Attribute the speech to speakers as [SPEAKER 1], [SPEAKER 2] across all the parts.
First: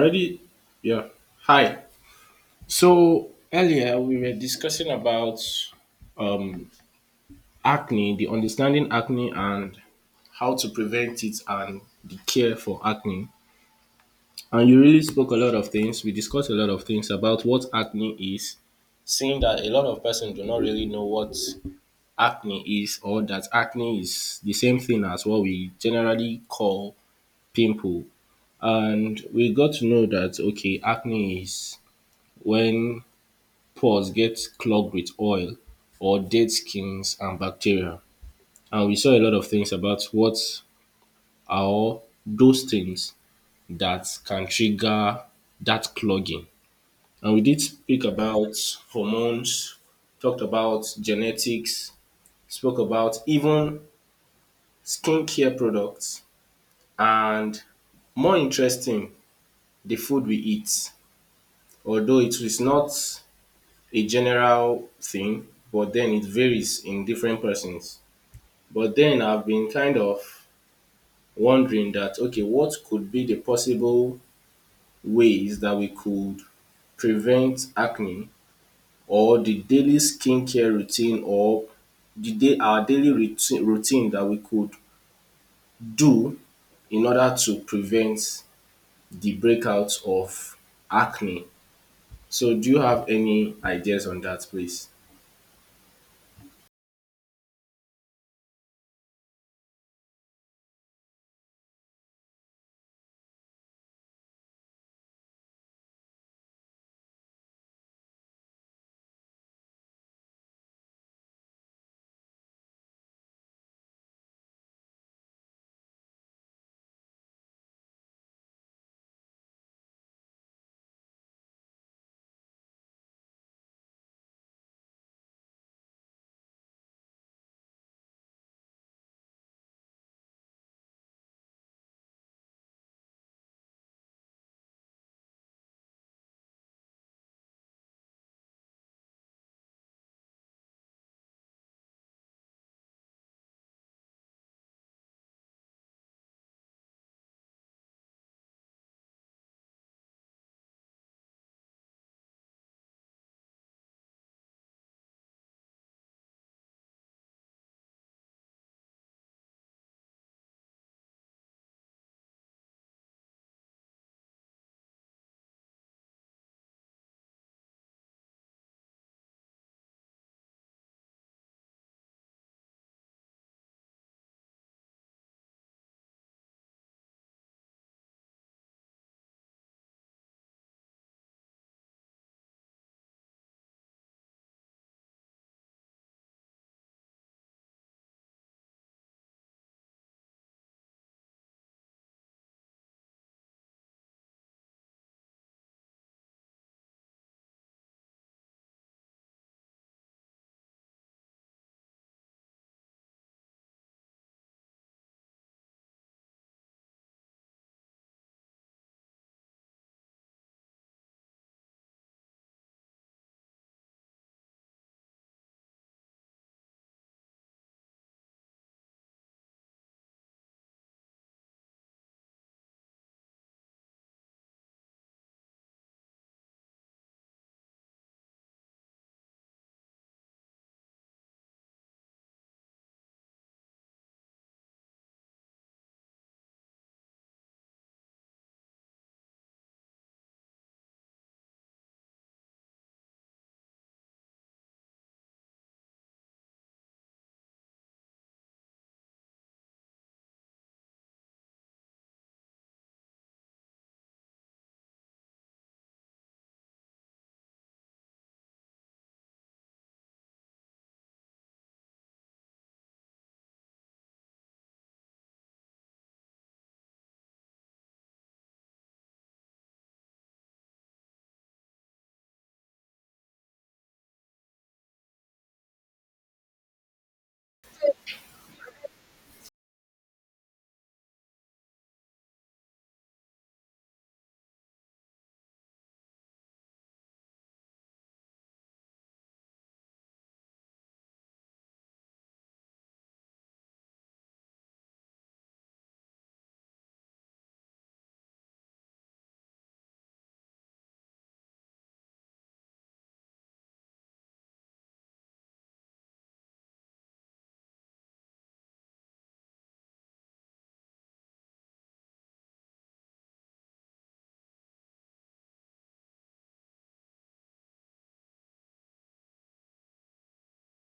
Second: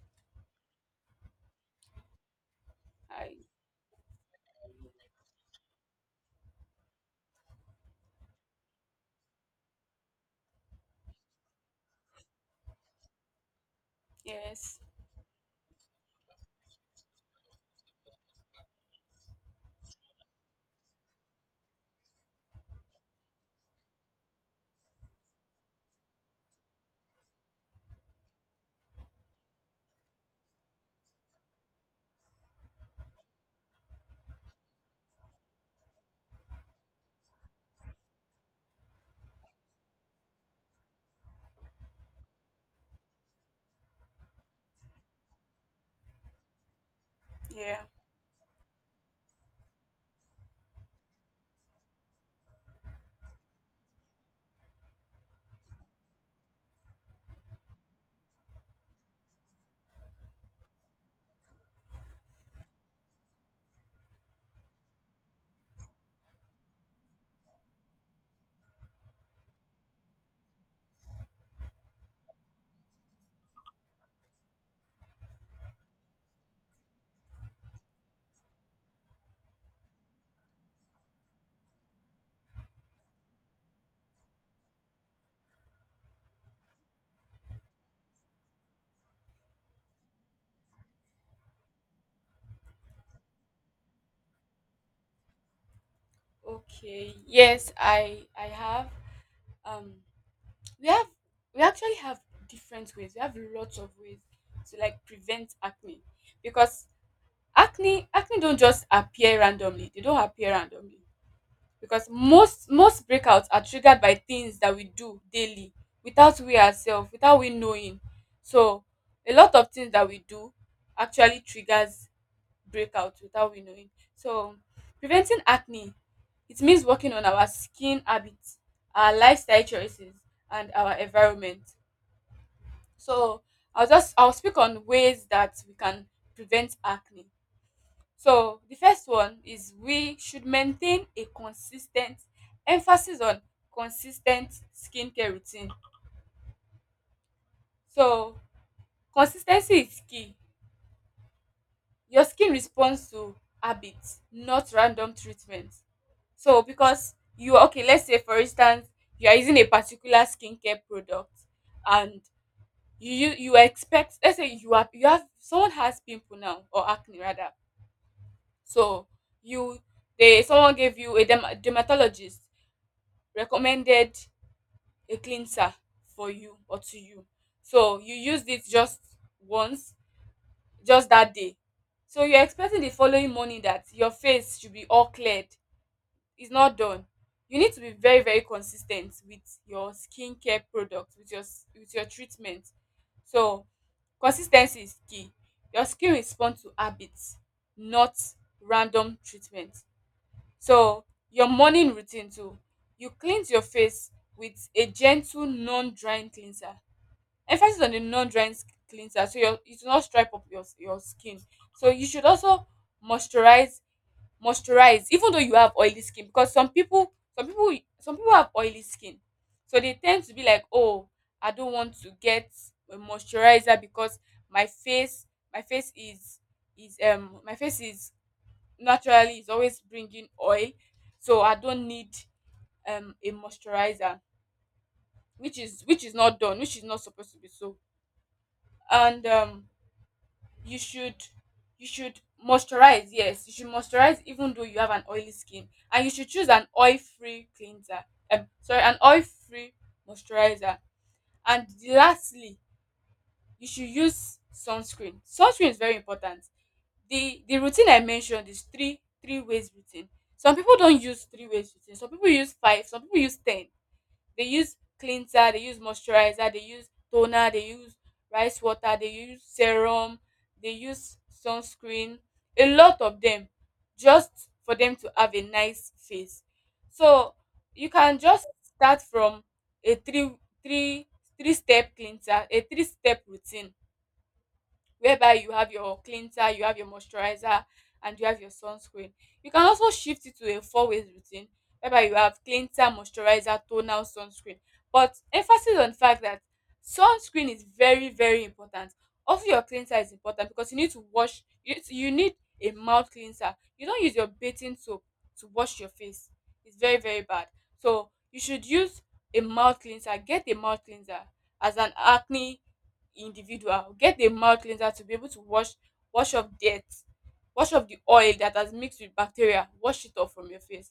[SPEAKER 1] Ready? Yeah. Hi. So
[SPEAKER 2] I
[SPEAKER 1] earlier we were discussing about um, acne, the understanding acne and how to prevent it and the care for acne. And
[SPEAKER 2] Yes.
[SPEAKER 1] you really spoke a lot of things. We discussed a lot of things about what acne is, seeing that a lot of persons do not really know what acne is, or that acne is the same thing as what we generally call pimple. And we got to know that okay, acne is when pores get clogged with oil or dead skins and bacteria. And we saw a lot of things about what are those things that can trigger that clogging. And we did
[SPEAKER 2] Yeah.
[SPEAKER 1] speak about hormones, talked about genetics, spoke about even skincare products, and more interesting, the food we eat. Although it is not a general thing, but then it varies in different persons. But then I've been kind of wondering that okay, what could be the possible ways that we could prevent acne, or the daily skincare routine, or the day our daily routine that we could do in order to prevent the breakouts of acne. So do you have any ideas on that please?
[SPEAKER 2] Okay. Yes, I have. Um we have we actually have different ways. We have lots of ways to like prevent acne. Because acne don't just appear randomly. They don't appear randomly. Because most breakouts are triggered by things that we do daily without we ourselves, without we knowing. So a lot of things that we do actually triggers breakouts without we knowing. So, preventing acne it means working on our skin habits, our lifestyle choices, and our environment. So, I'll speak on ways that we can prevent acne. So, the first one is we should maintain a consistent emphasis on consistent skincare routine. So, consistency is key. Your skin responds to habits, not random treatments. So because you are okay, let's say for instance, you are using a particular skincare product and you expect, let's say you have someone has pimple now, or acne rather. So you they, someone gave you a dermatologist recommended a cleanser for you or to you. So you used it just once, just that day. So you're expecting the following morning that your face should be all cleared. It's not done. You need to be very consistent with your skincare product, with your with your treatment. So consistency is key. Your skin responds to habits, not random treatment. So your morning routine too, you cleanse your face with a gentle non-drying cleanser, emphasis on the cleanser, so your it will not stripe up your skin. So you should also moisturize, moisturize even though you have oily skin, because some people some people have oily skin, so they tend to be like, oh, I don't want to get a moisturizer because my face my face is my face is naturally is always bringing oil, so I don't need a moisturizer, which is not done, which is not supposed to be so. And you should you should moisturize. Yes, you should moisturize even though you have an oily skin, and you should choose an oil free cleanser, sorry, an oil free moisturizer. And lastly, you should use sunscreen. Sunscreen is very important. The routine I mentioned is three ways routine. Some people don't use three ways routine, some people use five, some people use ten. They use cleanser, they use moisturizer, they use toner, they use rice water, they use serum, they use sunscreen. A lot of them, just for them to have a nice face. So you can just start from a three three step cleanser, a three step routine, whereby you have your cleanser, you have your moisturizer, and you have your sunscreen. You can also shift it to a four ways routine whereby you have cleanser, moisturizer, toner, sunscreen. But emphasis on the fact that sunscreen is very, very important. Also, your cleanser is important, because you need to wash, you need a mouth cleanser. You don't use your bathing soap to wash your face, it's very, very bad. So, you should use a mouth cleanser, get a mouth cleanser as an acne individual. Get a mouth cleanser to be able to wash off dirt, wash off the oil that has mixed with bacteria, wash it off from your face.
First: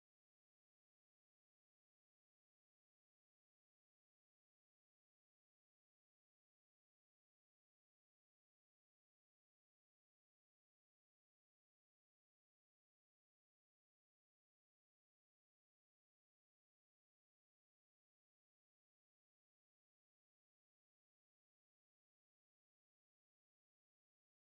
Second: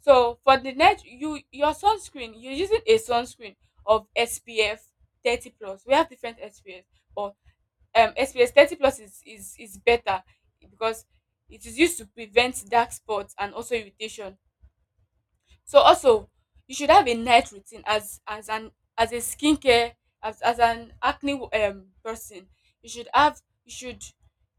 [SPEAKER 2] So for the night, your sunscreen, you're using a sunscreen of SPF 30 plus. We have different SPF, but SPF 30 plus is better, because it is used to prevent dark spots and also irritation. So also, you should have a night routine as an as a skincare as an acne person. You should have you should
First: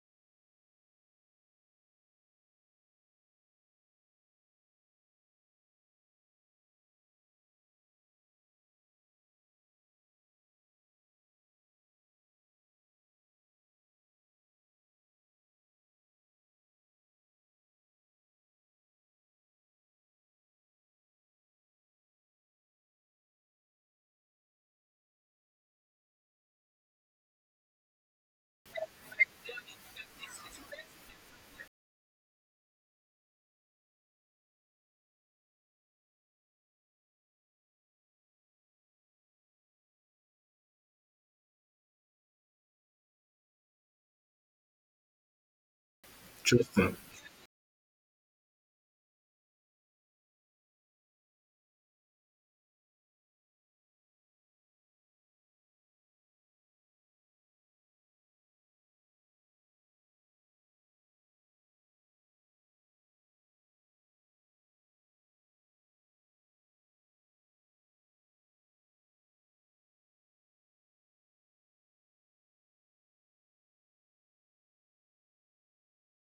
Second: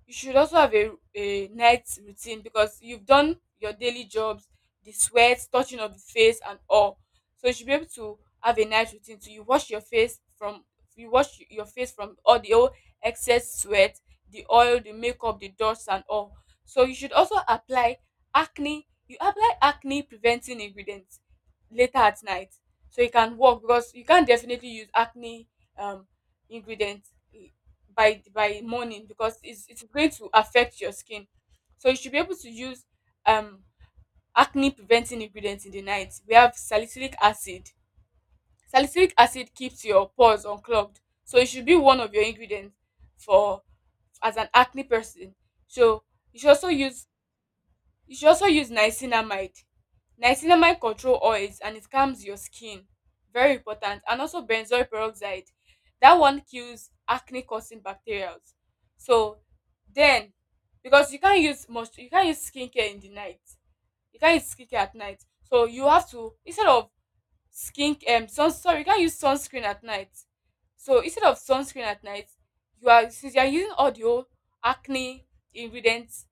[SPEAKER 2] you should also have a night routine, because you've done your daily jobs, the sweat, touching of the face and all. So you should be able to have a night routine. So you wash your face from all the old excess sweat, the oil, the makeup, the dust and all. So you should also apply acne. You have acne preventing ingredients later at night, so it can work, because you can't definitely use acne um ingredients i- by morning, because it's going to affect your skin. So you should be able to use um acne preventing ingredients in the night. We have salicylic acid. Salicylic acid keeps your pores unclogged, so it should be one of your ingredients for as an acne person. So you should also
[SPEAKER 1] Interesting.
[SPEAKER 2] use you should also use niacinamide. Niacinamide control oils and it calms your skin. Very important. And also benzoyl peroxide. That one kills acne causing bacteria. So then, because you can't use skincare in the night. You can't use skincare at night. So you have to, instead of skin sun sorry, you can't use sunscreen at night. So instead of sunscreen at night, you are since you are using all the whole acne ingredients,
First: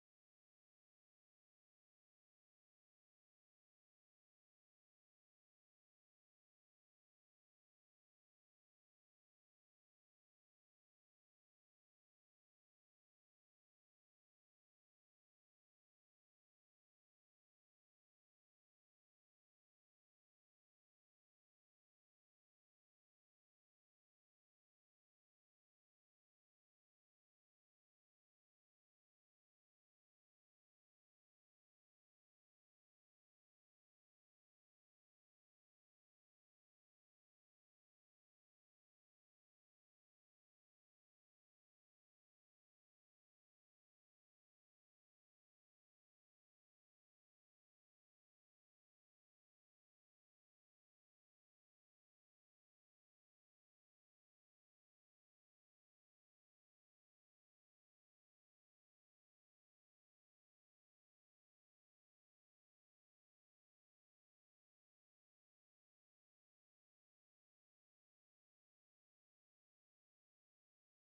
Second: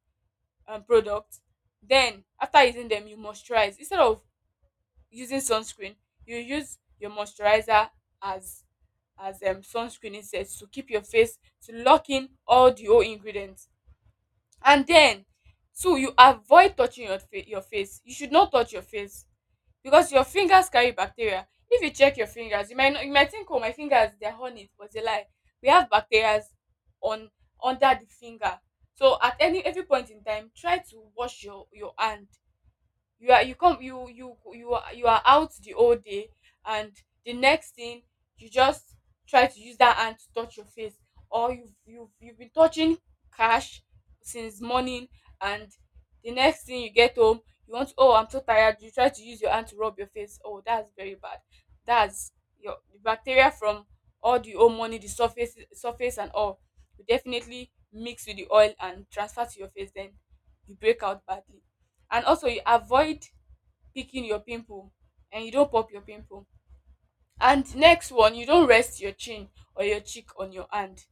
[SPEAKER 2] product, then after using them you moisturize. Instead of using sunscreen, you use your moisturizer as sunscreen instead, to keep your face, to lock in all the whole ingredients. And then two, you avoid touching your face. You should not touch your face, because your fingers carry bacteria. If you check your fingers, you might not, you might think, oh, my fingers, they're horny, but they lie. We have bacteria on under the finger. So at any every point in time, try to wash your hand. You are, you are out the whole day, and the next thing, you just try to use that hand to touch your face, or you've been touching cash since morning, and the next thing, you get home, you want to, oh, I'm so tired, you try to use your hand to rub your face. Oh, that's very bad. That's, your the bacteria from all the whole morning, the surface and all will definitely mix with the oil and transfer to your face, then you break out badly. And also you avoid picking your pimple, and you don't pop your pimple. And next one, you don't rest your chin or your cheek on your hand.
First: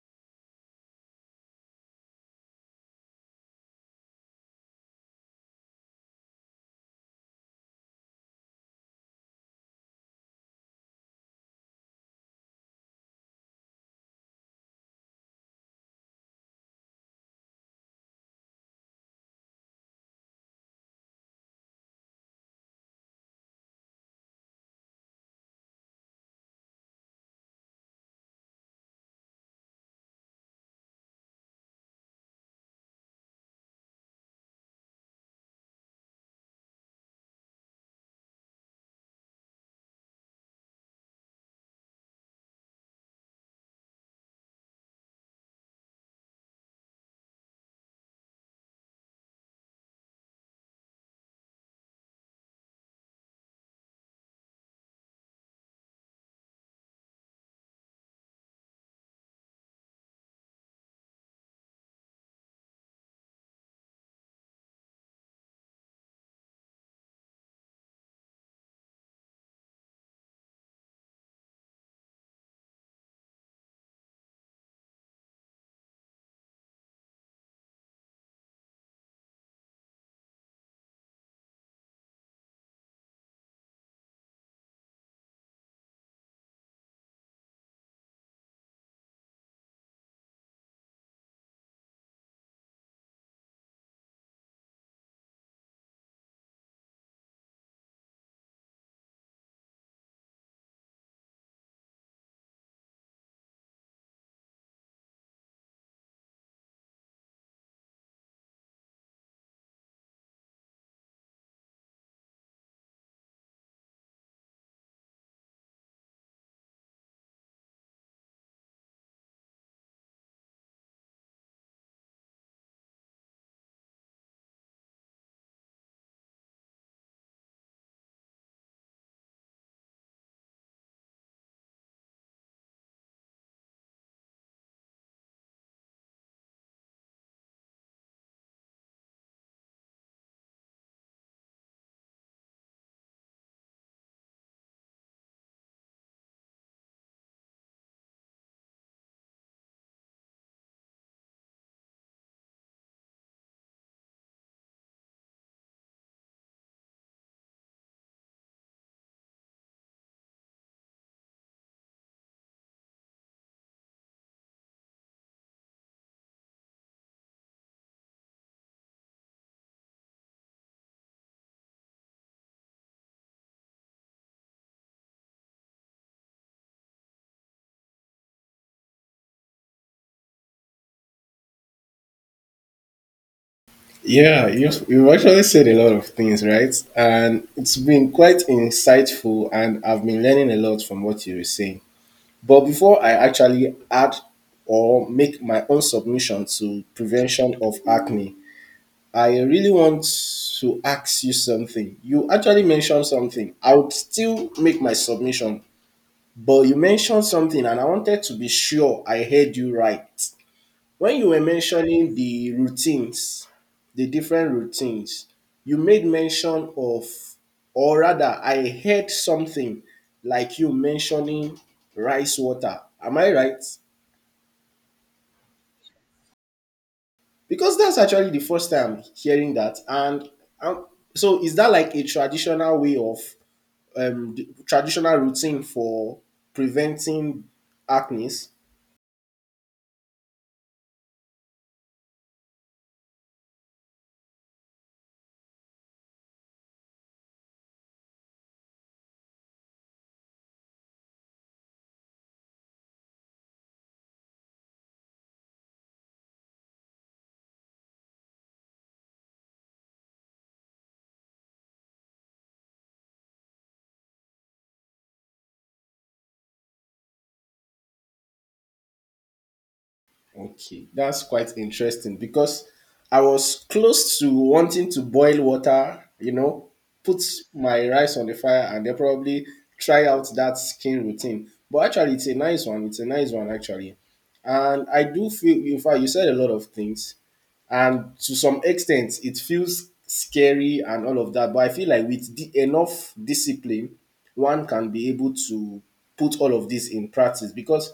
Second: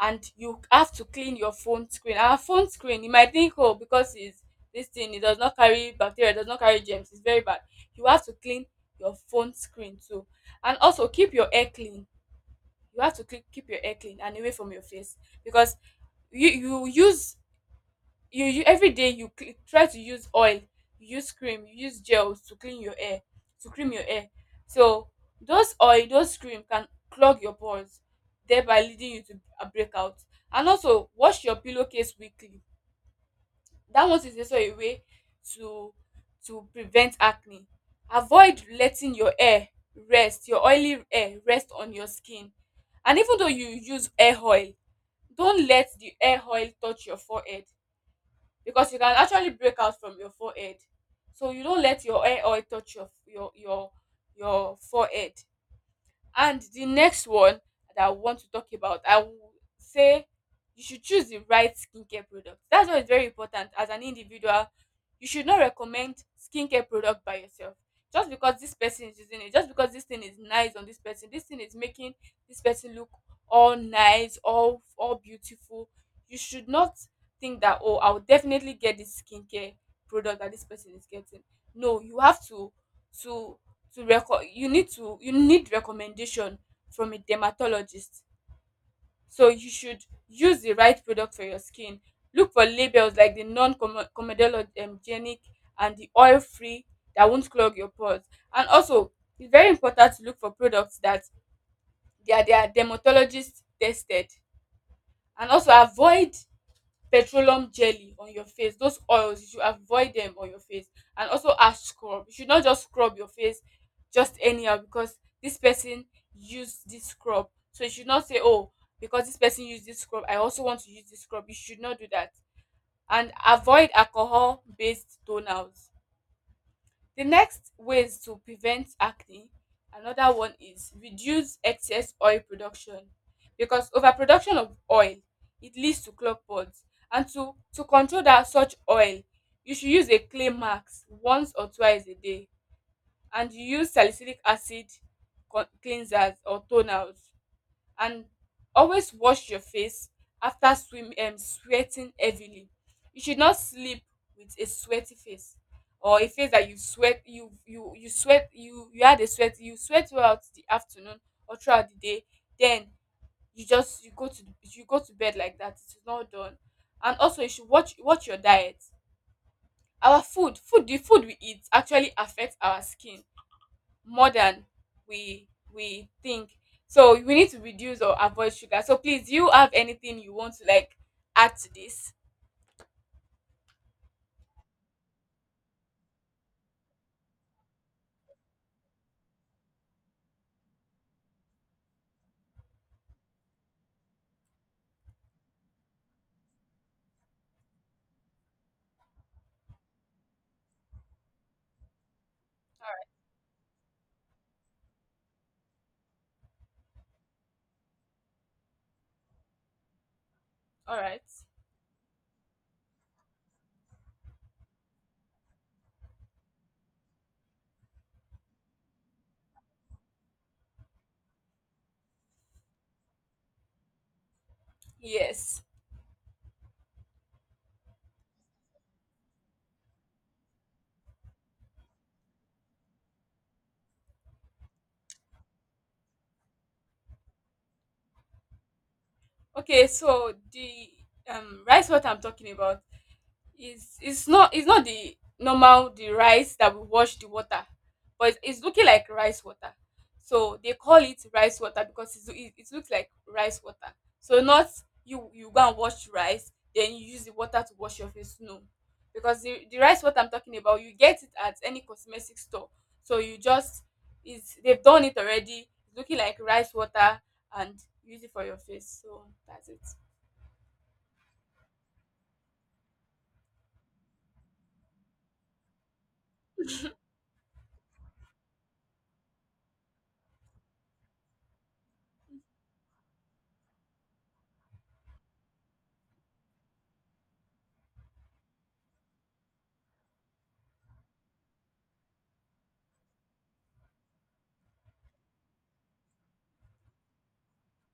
[SPEAKER 2] And you have to clean your phone screen. Our phone screen, you might think, oh, because it's this thing, it does not carry bacteria, it does not carry germs. It's very bad. You have to clean your phone screen too. And also keep your hair clean. You have to keep your hair clean and away from your face, because you you use you every day try to use oil, you use cream, you use gels to clean your hair, to cream your hair. So those oil, those cream can clog your pores, thereby leading you to a breakout. And also wash your pillowcase weekly. That one is also a way to to prevent acne. Avoid letting your hair rest, your oily hair rest on your skin. And even though you use hair oil, don't let the hair oil touch your forehead, because you can actually break out from your forehead. So you don't let your hair oil touch your your forehead. And the next one that I want to talk about, I will say you should choose the right skincare product. That's why it's very important as an individual. You should not recommend skincare product by yourself. Just because this person is using it, just because this thing is nice on this person, this thing is making this person look all nice, all beautiful. You should not think that, oh, I'll definitely get this skincare product that this person is getting. No, you have to you need recommendation from a dermatologist. So you should use the right product for your skin. Look for labels like the non-comedogenic and the oil free, that won't clog your pores. And also it's very important to look for products that they are dermatologist tested. And also avoid petroleum jelly on your face, those oils, you should avoid them on your face. And also ash scrub, you should not just scrub your face just anyhow, because this person used this scrub, so you should not say, oh, because this person used this scrub, I also want to use this scrub. You should not do that. And avoid alcohol based toners. The next ways to prevent acne, another one is reduce excess oil production, because overproduction of oil, it leads to clog pods. And to control that such oil, you should use a clay mask once or twice a day, and you use salicylic acid cleansers or toners. And always wash your face after swim sweating heavily. You should not sleep with a sweaty face, or a face that you sweat, you sweat throughout the afternoon or throughout the day, then you just, you go to bed like that. It is not done. And also you should watch your diet. Our food food the food we eat actually affects our skin more than we we think. So we need to reduce or avoid sugar. So please, do you have anything you want to like add to this?
[SPEAKER 1] Yeah, you've actually said a lot of things, right? And it's been quite insightful, and I've been learning a lot from what you were saying. But before I actually add or make my own submission to prevention of acne, I really want to ask you something. You actually mentioned something. I would still make my submission, but you mentioned something, and I wanted to be sure I heard you right.
[SPEAKER 2] All
[SPEAKER 1] When
[SPEAKER 2] right.
[SPEAKER 1] you were mentioning the routines, the different routines, you made mention of, or rather, I heard something like you mentioning rice water. Am I right?
[SPEAKER 2] Yes.
[SPEAKER 1] Because that's actually the first time hearing that. And um, so, is that like a traditional way of the traditional routine for preventing acne?
[SPEAKER 2] Okay. So the rice what I'm talking about, it's not the normal the rice that we wash the water, but it's looking like rice water. So they call it rice water because it looks like rice water. So not you, you go and wash rice, then you use the water to wash your face. No, because the rice water I'm talking about, you get it at any cosmetic store. So you just is, they've done it already. It's looking like rice water, and use it for your face. So that's it.
[SPEAKER 1] Okay, that's quite interesting because I was close to wanting to boil water, you know, put my rice on the fire and then probably try out that skin routine. But actually, it's a nice one. It's a nice one, actually. And I do feel, in fact, you said a lot of things, and to some extent it feels scary and all of that, but I feel like with enough discipline one can be able to put all of this in practice. Because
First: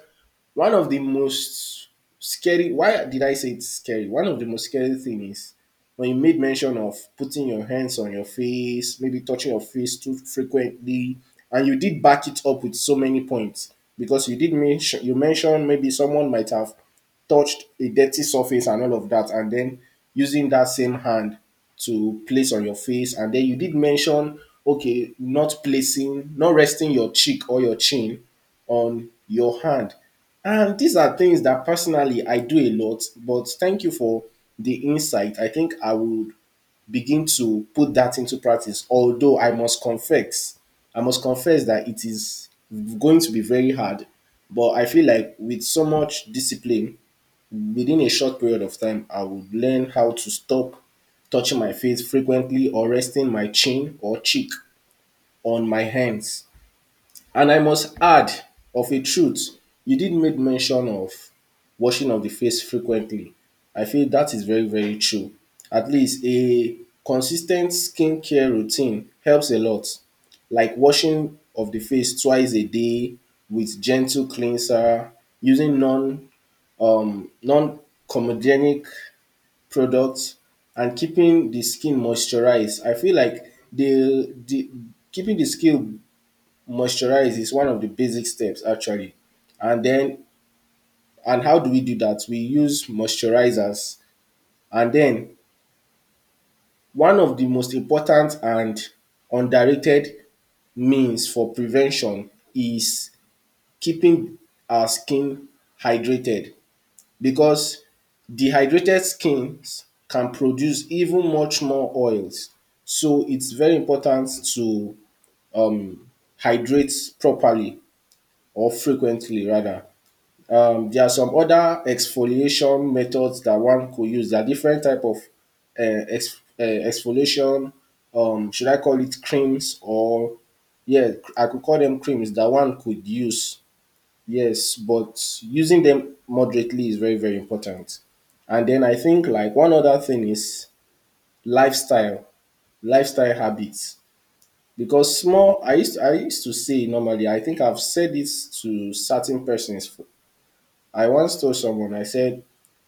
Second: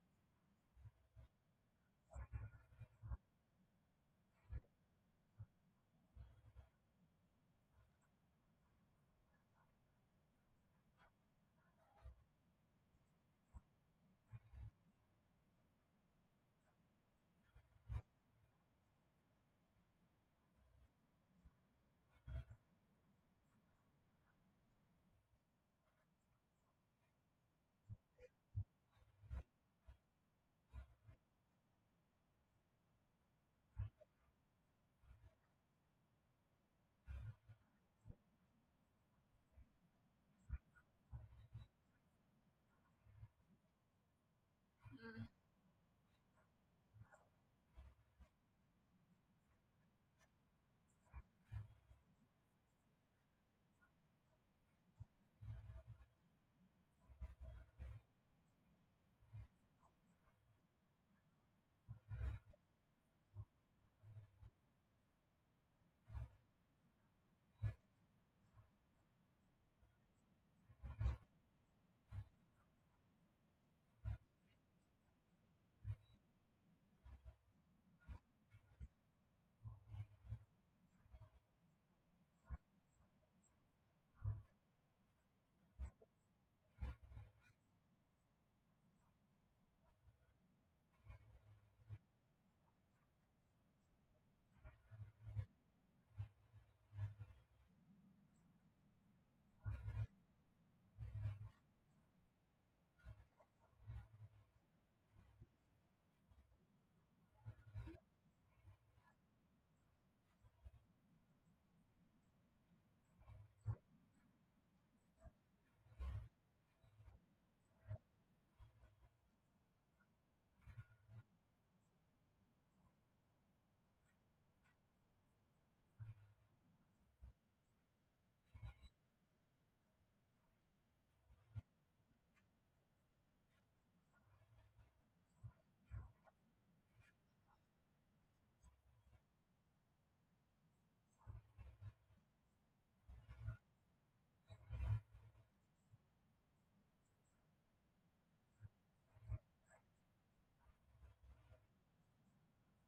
[SPEAKER 1] one of the most scary — why did I say it's scary — one of the most scary thing is when you made mention of putting your hands on your face, maybe touching your face too frequently, and you did back it up with so many points, because you did mention, you mentioned maybe someone might have touched a dirty surface and all of that, and then using that same hand to place on your face. And then you did mention, okay, not placing, not resting your cheek or your chin on your hand. And these are things that personally I do a lot, but thank you for the insight. I think I would begin to put that into practice, although I must confess that it is going to be very hard. But I feel like with so much discipline, within a short period of time, I would learn how to stop touching my face frequently or resting my chin or cheek on my hands. And I must add, of a truth, you did make mention of washing of the face frequently. I feel that is very, very true. At least a consistent skincare routine helps a lot, like washing of the face twice a day with gentle cleanser, using non comedogenic products, and keeping the skin moisturized. I feel like the keeping the skin moisturize is one of the basic steps actually. And then, and how do we do that? We use moisturizers. And then, one of the most important and underrated means for prevention is keeping our skin hydrated, because dehydrated skins can produce even much more oils. So it's very important to um, hydrate properly, or frequently rather. There are some other exfoliation methods that one could use. There are different type of exfoliation. Should I call it creams, or yeah, I could call them creams, that one could use. Yes, but using them moderately is very very important. And then I think like one other thing is lifestyle, lifestyle habits. Because small, I used to say normally. I think I've said this to certain persons. I once told someone. I said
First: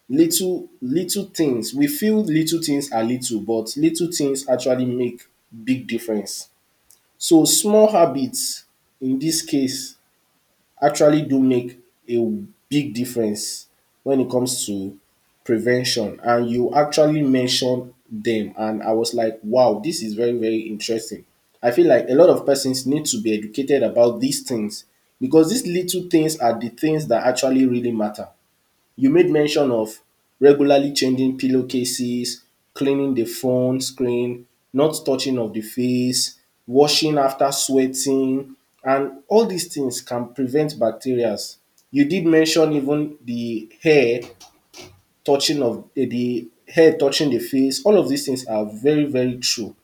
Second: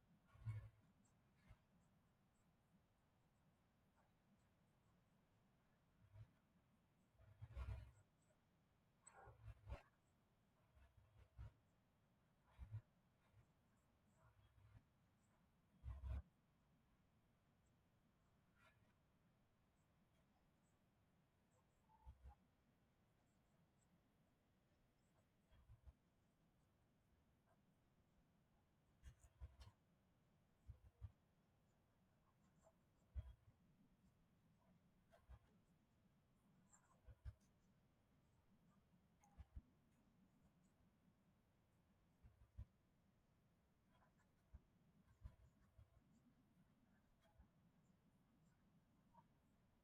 [SPEAKER 1] little little things, we feel little things are little, but little things actually make big difference. So small habits in this case actually do make a big difference when it comes to prevention. And you actually mentioned them and I was like wow, this is very very interesting. I feel like a lot of persons need to be educated about these things, because these little things are the things that actually really matter. You made mention of regularly changing pillow cases, cleaning the phone screen, not touching of the face, washing after sweating, and all dis things can prevent bacterias. You did mention even the hair touching of the hair touching the face. All of dis things are very very true.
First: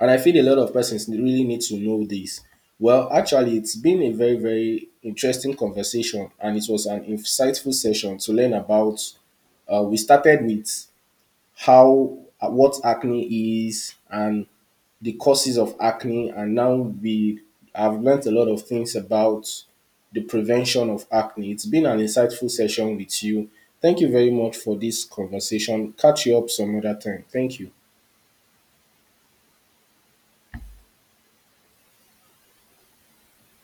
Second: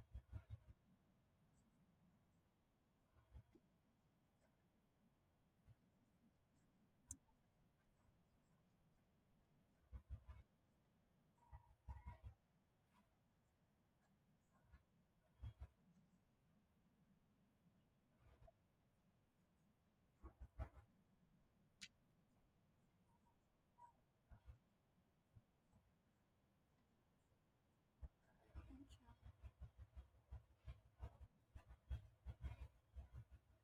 [SPEAKER 1] And I feel a lot of persons really need to know this. Well, actually, it's been a very, very interesting conversation, and it was an insightful session to learn about. We started with how what acne is and the causes of acne, and now we have learnt a lot of things about the prevention of acne. It's been an insightful session with you. Thank you very much for this conversation. Catch you up some other time. Thank you.